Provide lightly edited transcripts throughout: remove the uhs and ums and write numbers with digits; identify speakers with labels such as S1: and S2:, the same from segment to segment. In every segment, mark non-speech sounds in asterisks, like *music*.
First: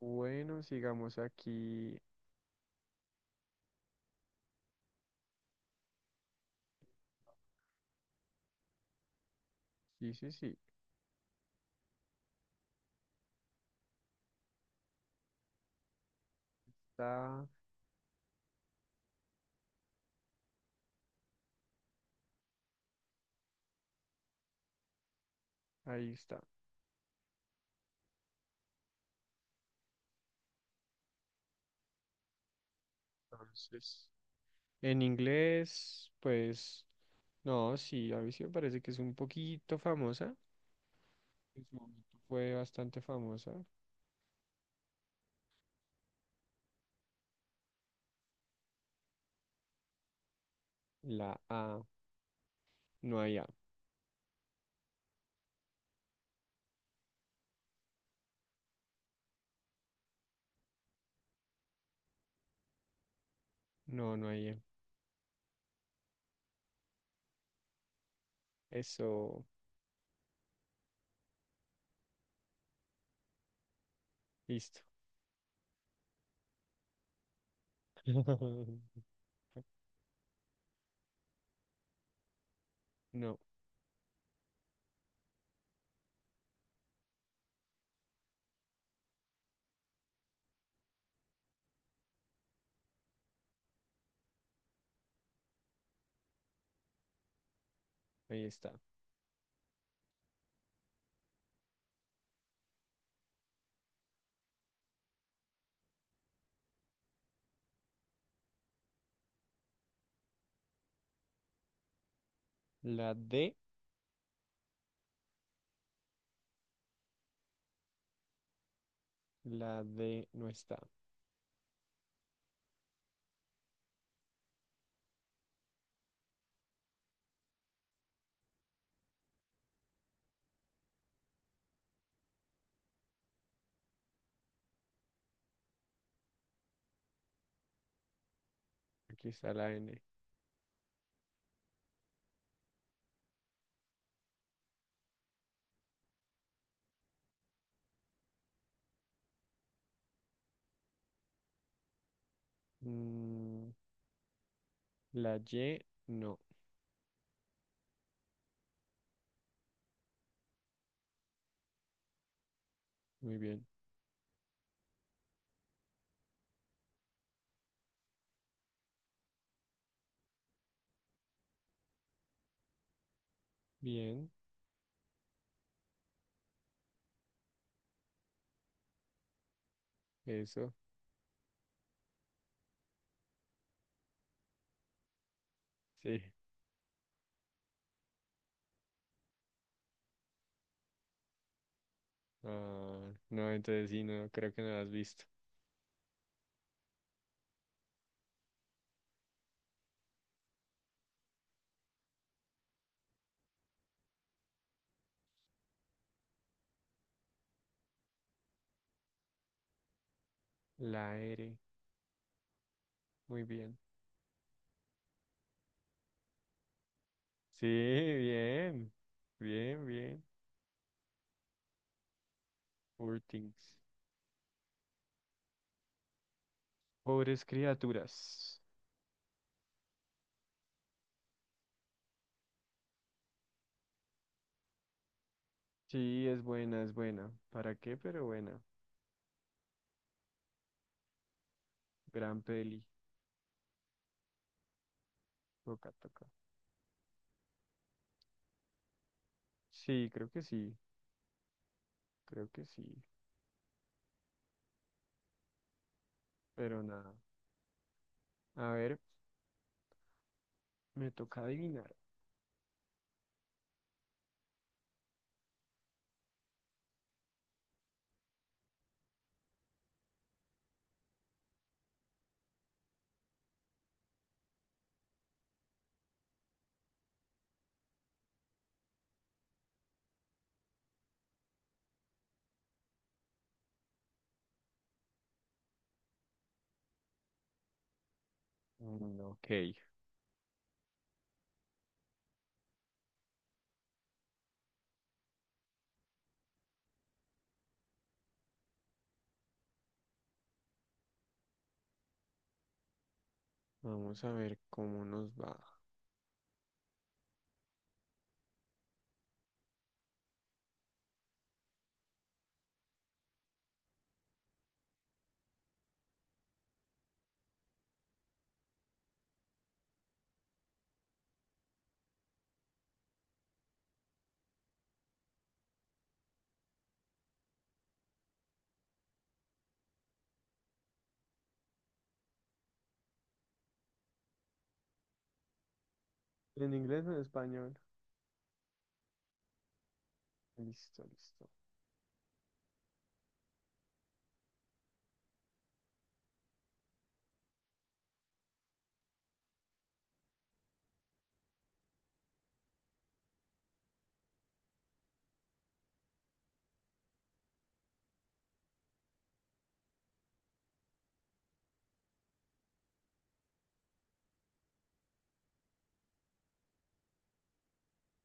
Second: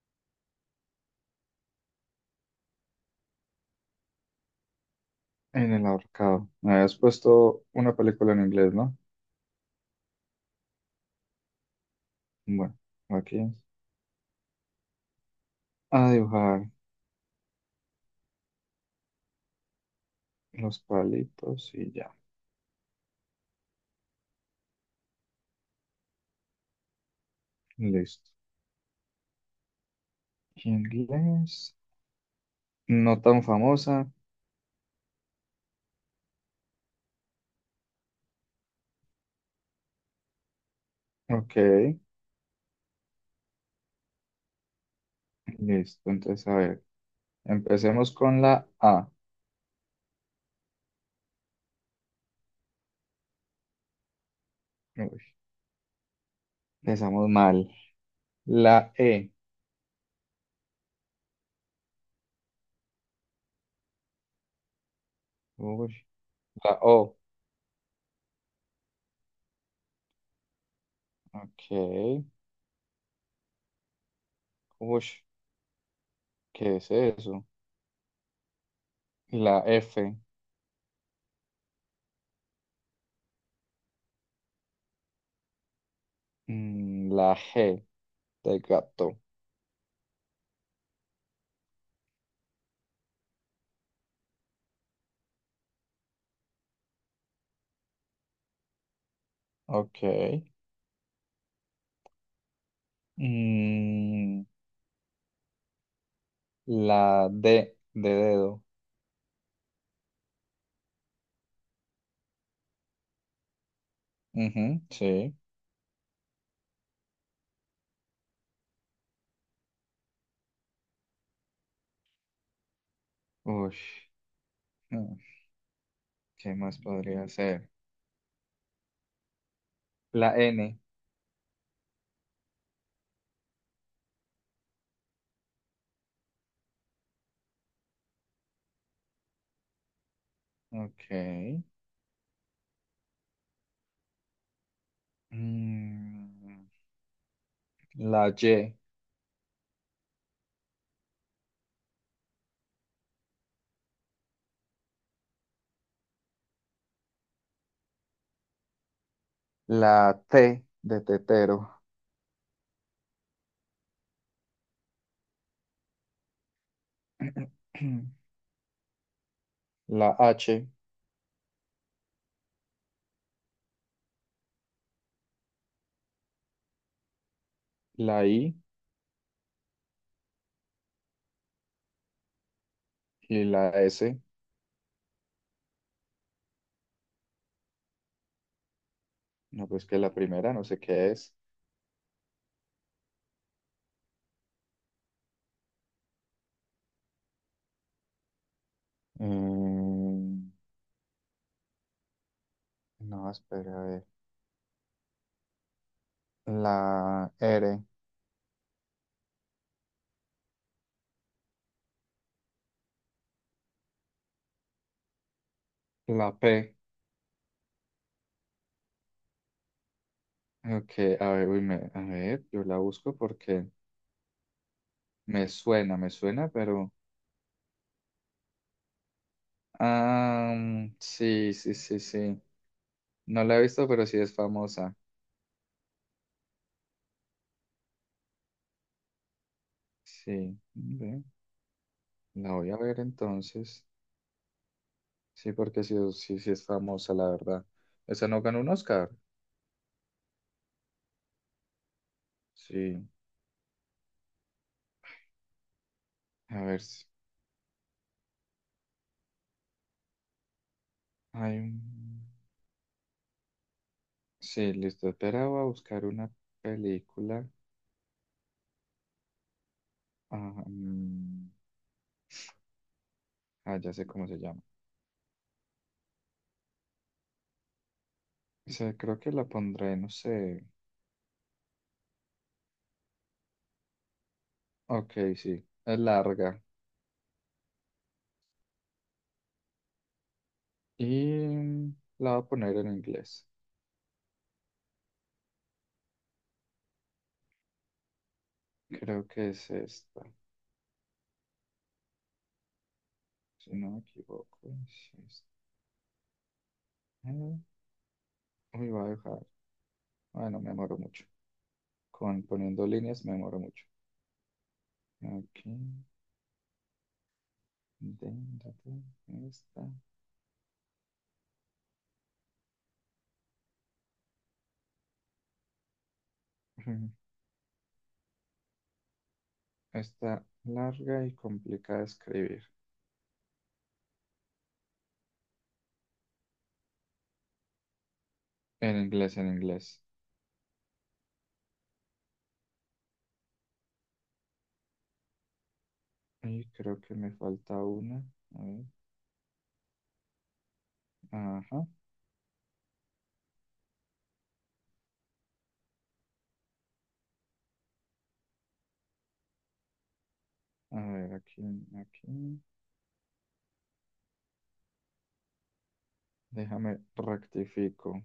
S1: Bueno, sigamos aquí.
S2: En el ahorcado. Me habías puesto una película en inglés, ¿no?
S1: Sí, sí, sí.
S2: Bueno, aquí es. A dibujar
S1: Está,
S2: los palitos y ya.
S1: ahí está.
S2: Listo. Inglés. No tan
S1: Entonces,
S2: famosa.
S1: en inglés, pues, no, sí, a mí sí me parece que es un poquito famosa.
S2: Ok.
S1: En su momento fue bastante famosa.
S2: Listo. Entonces, a ver. Empecemos con la A.
S1: La A, no hay A.
S2: Uy, empezamos mal. La E.
S1: No, no hay E.
S2: Uy, la O.
S1: Eso,
S2: Ok.
S1: listo.
S2: Uy, ¿qué es eso?
S1: *laughs*
S2: La F.
S1: No,
S2: La G de gato.
S1: ahí está.
S2: Ok. Mm, La D de dedo.
S1: La D,
S2: Ujú, sí.
S1: la D no está.
S2: Uy, ¿qué más podría ser? La N.
S1: Aquí está la N.
S2: Ok. Mm, la Y.
S1: Mm, la Y, no.
S2: La T de tetero.
S1: Muy bien.
S2: *clears throat* La H.
S1: Bien,
S2: La I.
S1: eso.
S2: Y la S.
S1: Sí.
S2: No, pues que la primera, no sé qué es.
S1: Ah, no, entonces sí, no, creo que no la has visto.
S2: Mm, no, espera, a ver. La R.
S1: La R. Muy bien.
S2: La P.
S1: Sí, bien. Bien, bien.
S2: Ok, a ver, uy, a ver, yo la busco
S1: Poor
S2: porque
S1: things.
S2: me suena, pero...
S1: Pobres criaturas.
S2: Ah, mm, sí, sí, sí, sí. No la he visto, pero sí es famosa.
S1: Sí, es buena, es buena. ¿Para qué? Pero buena.
S2: Sí, ve,
S1: Gran
S2: la voy a
S1: peli.
S2: ver entonces. Sí, porque
S1: Toca,
S2: sí,
S1: toca.
S2: sí, sí es famosa, la verdad. ¿Esa no ganó un Oscar?
S1: Sí, creo que sí. Creo que sí.
S2: Sí. A ver.
S1: Pero nada. A ver, me toca
S2: Hay
S1: adivinar.
S2: un... Sí, listo. Esperaba buscar una película. Ah, mm, ah, ya sé cómo se llama. Sí, creo que la pondré, no sé. Ok, sí. Es larga.
S1: Mm, ok.
S2: Y mm, la voy a poner en inglés. Creo que es esta. Si no me
S1: Vamos a ver
S2: equivoco,
S1: cómo
S2: es
S1: nos
S2: esta.
S1: va.
S2: Uy, voy a dejar. Bueno, me demoro mucho. Con poniendo líneas me demoro mucho. Aquí, de- de- esta. *laughs* Está larga y complicada de escribir.
S1: ¿En inglés o en español?
S2: En inglés, en inglés.
S1: Listo, listo.
S2: Y creo que me falta una. A ver. Ajá. A ver, aquí, aquí. Déjame rectifico.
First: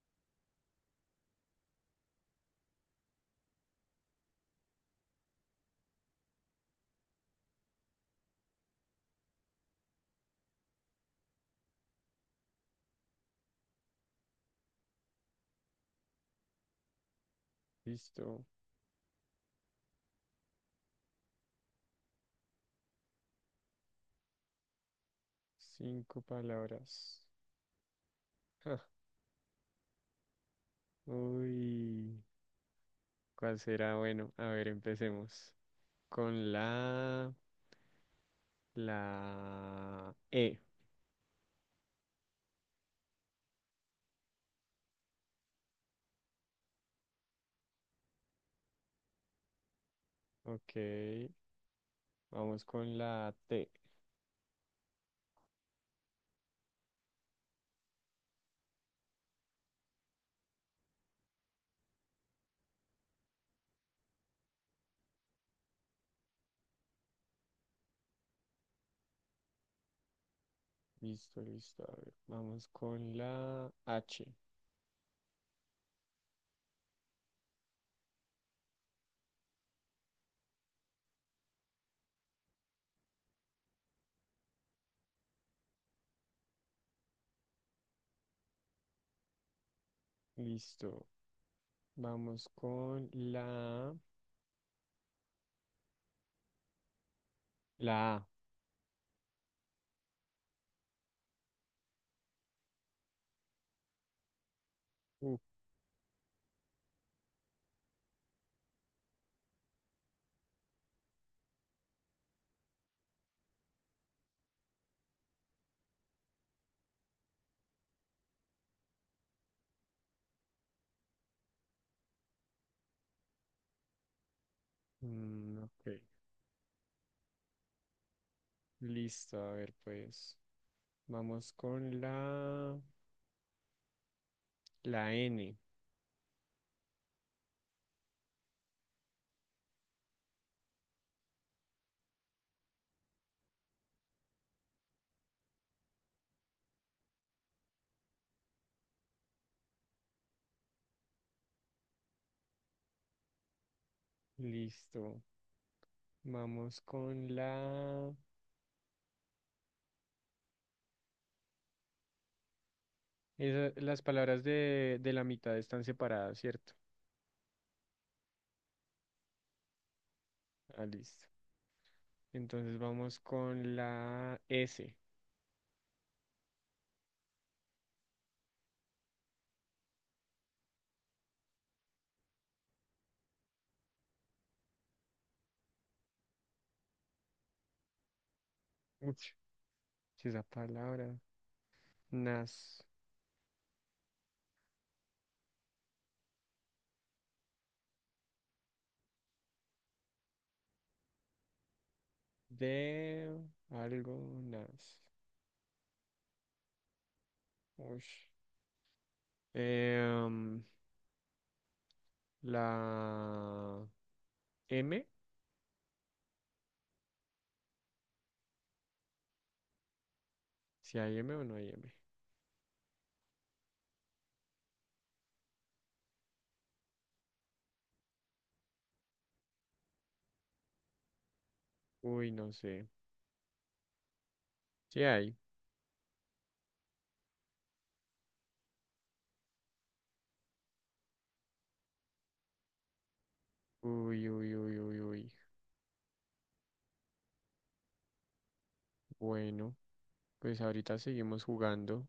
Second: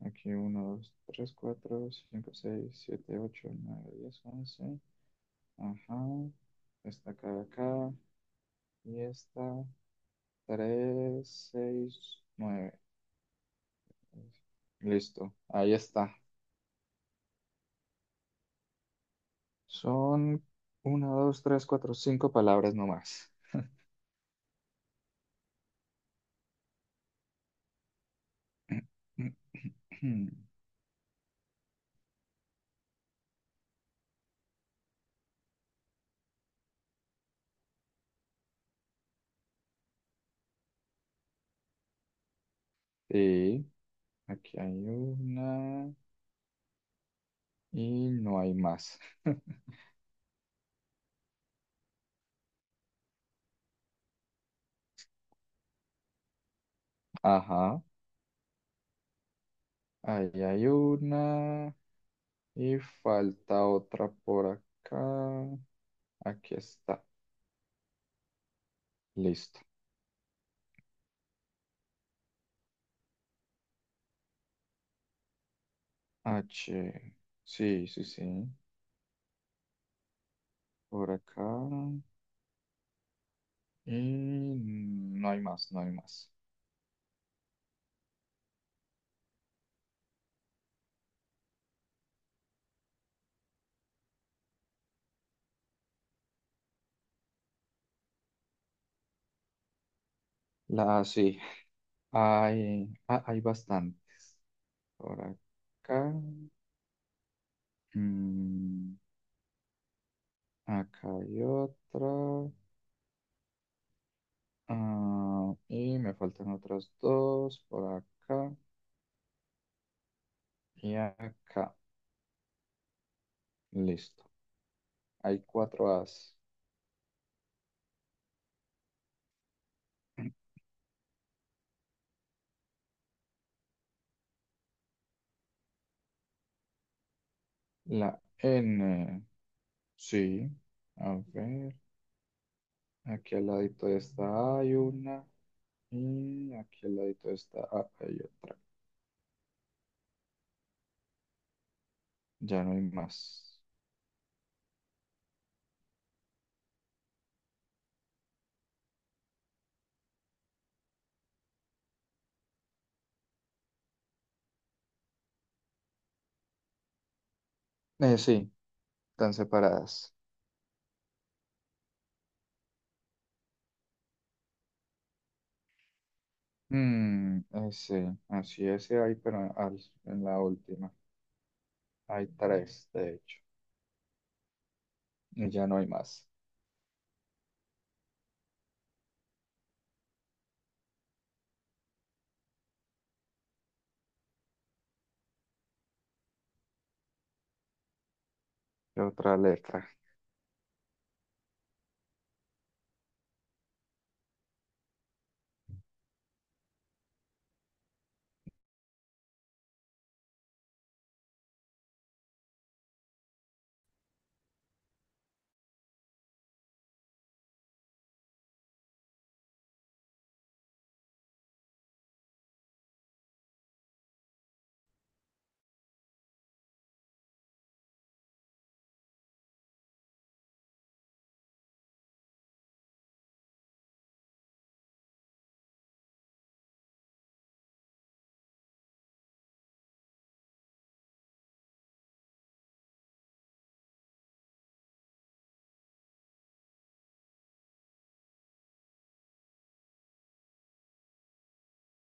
S2: Aquí uno, 2, 3, 4, 5, 6, 7, 8, 9, 10, 11. Ajá. Esta acá, de acá. Y esta. Tres, seis, nueve. Listo. Ahí está.
S1: Listo.
S2: Son una, dos, tres, cuatro, cinco palabras nomás.
S1: Cinco palabras. Ja,
S2: *clears throat*
S1: uy, ¿cuál será? Bueno, a ver, empecemos. Con la, la E.
S2: Sí. Aquí hay una. Y no hay más. *laughs*
S1: Ok, vamos con la T.
S2: Ajá. Ahí hay una. Y falta otra por acá. Aquí está. Listo.
S1: Listo, listo. A ver, vamos con la H.
S2: H. Sí, sí, sí. Por acá. Y no hay más, no hay más.
S1: Listo. Vamos con la, la A.
S2: La, sí. Hay, ah, hay bastante. Por
S1: Uh,
S2: acá. Mm, acá hay otra. Ah, y me faltan otras dos. Por acá y acá. Listo. Hay
S1: mm, ok,
S2: cuatro As.
S1: listo. A ver, pues, vamos con la, la N.
S2: La N. Sí. A ver. Aquí al ladito de esta hay una. Y aquí al ladito de esta A hay otra. Ya no hay más.
S1: Listo. Vamos con la... las palabras de la mitad están separadas, ¿cierto?
S2: Sí, están separadas.
S1: Ah, listo. Entonces vamos con la S.
S2: Mm, ese, así ese hay, pero en la última. Hay tres, de hecho. Y ya no hay más.
S1: Uch, si esa palabra. Nas.
S2: ¿Qué otra letra?
S1: De algo, nas. Ush. Em, la M. ¿Si hay M o no hay M? Uy, no sé. Si hay. Uy, uy, uy, uy, uy. Bueno, pues ahorita seguimos jugando.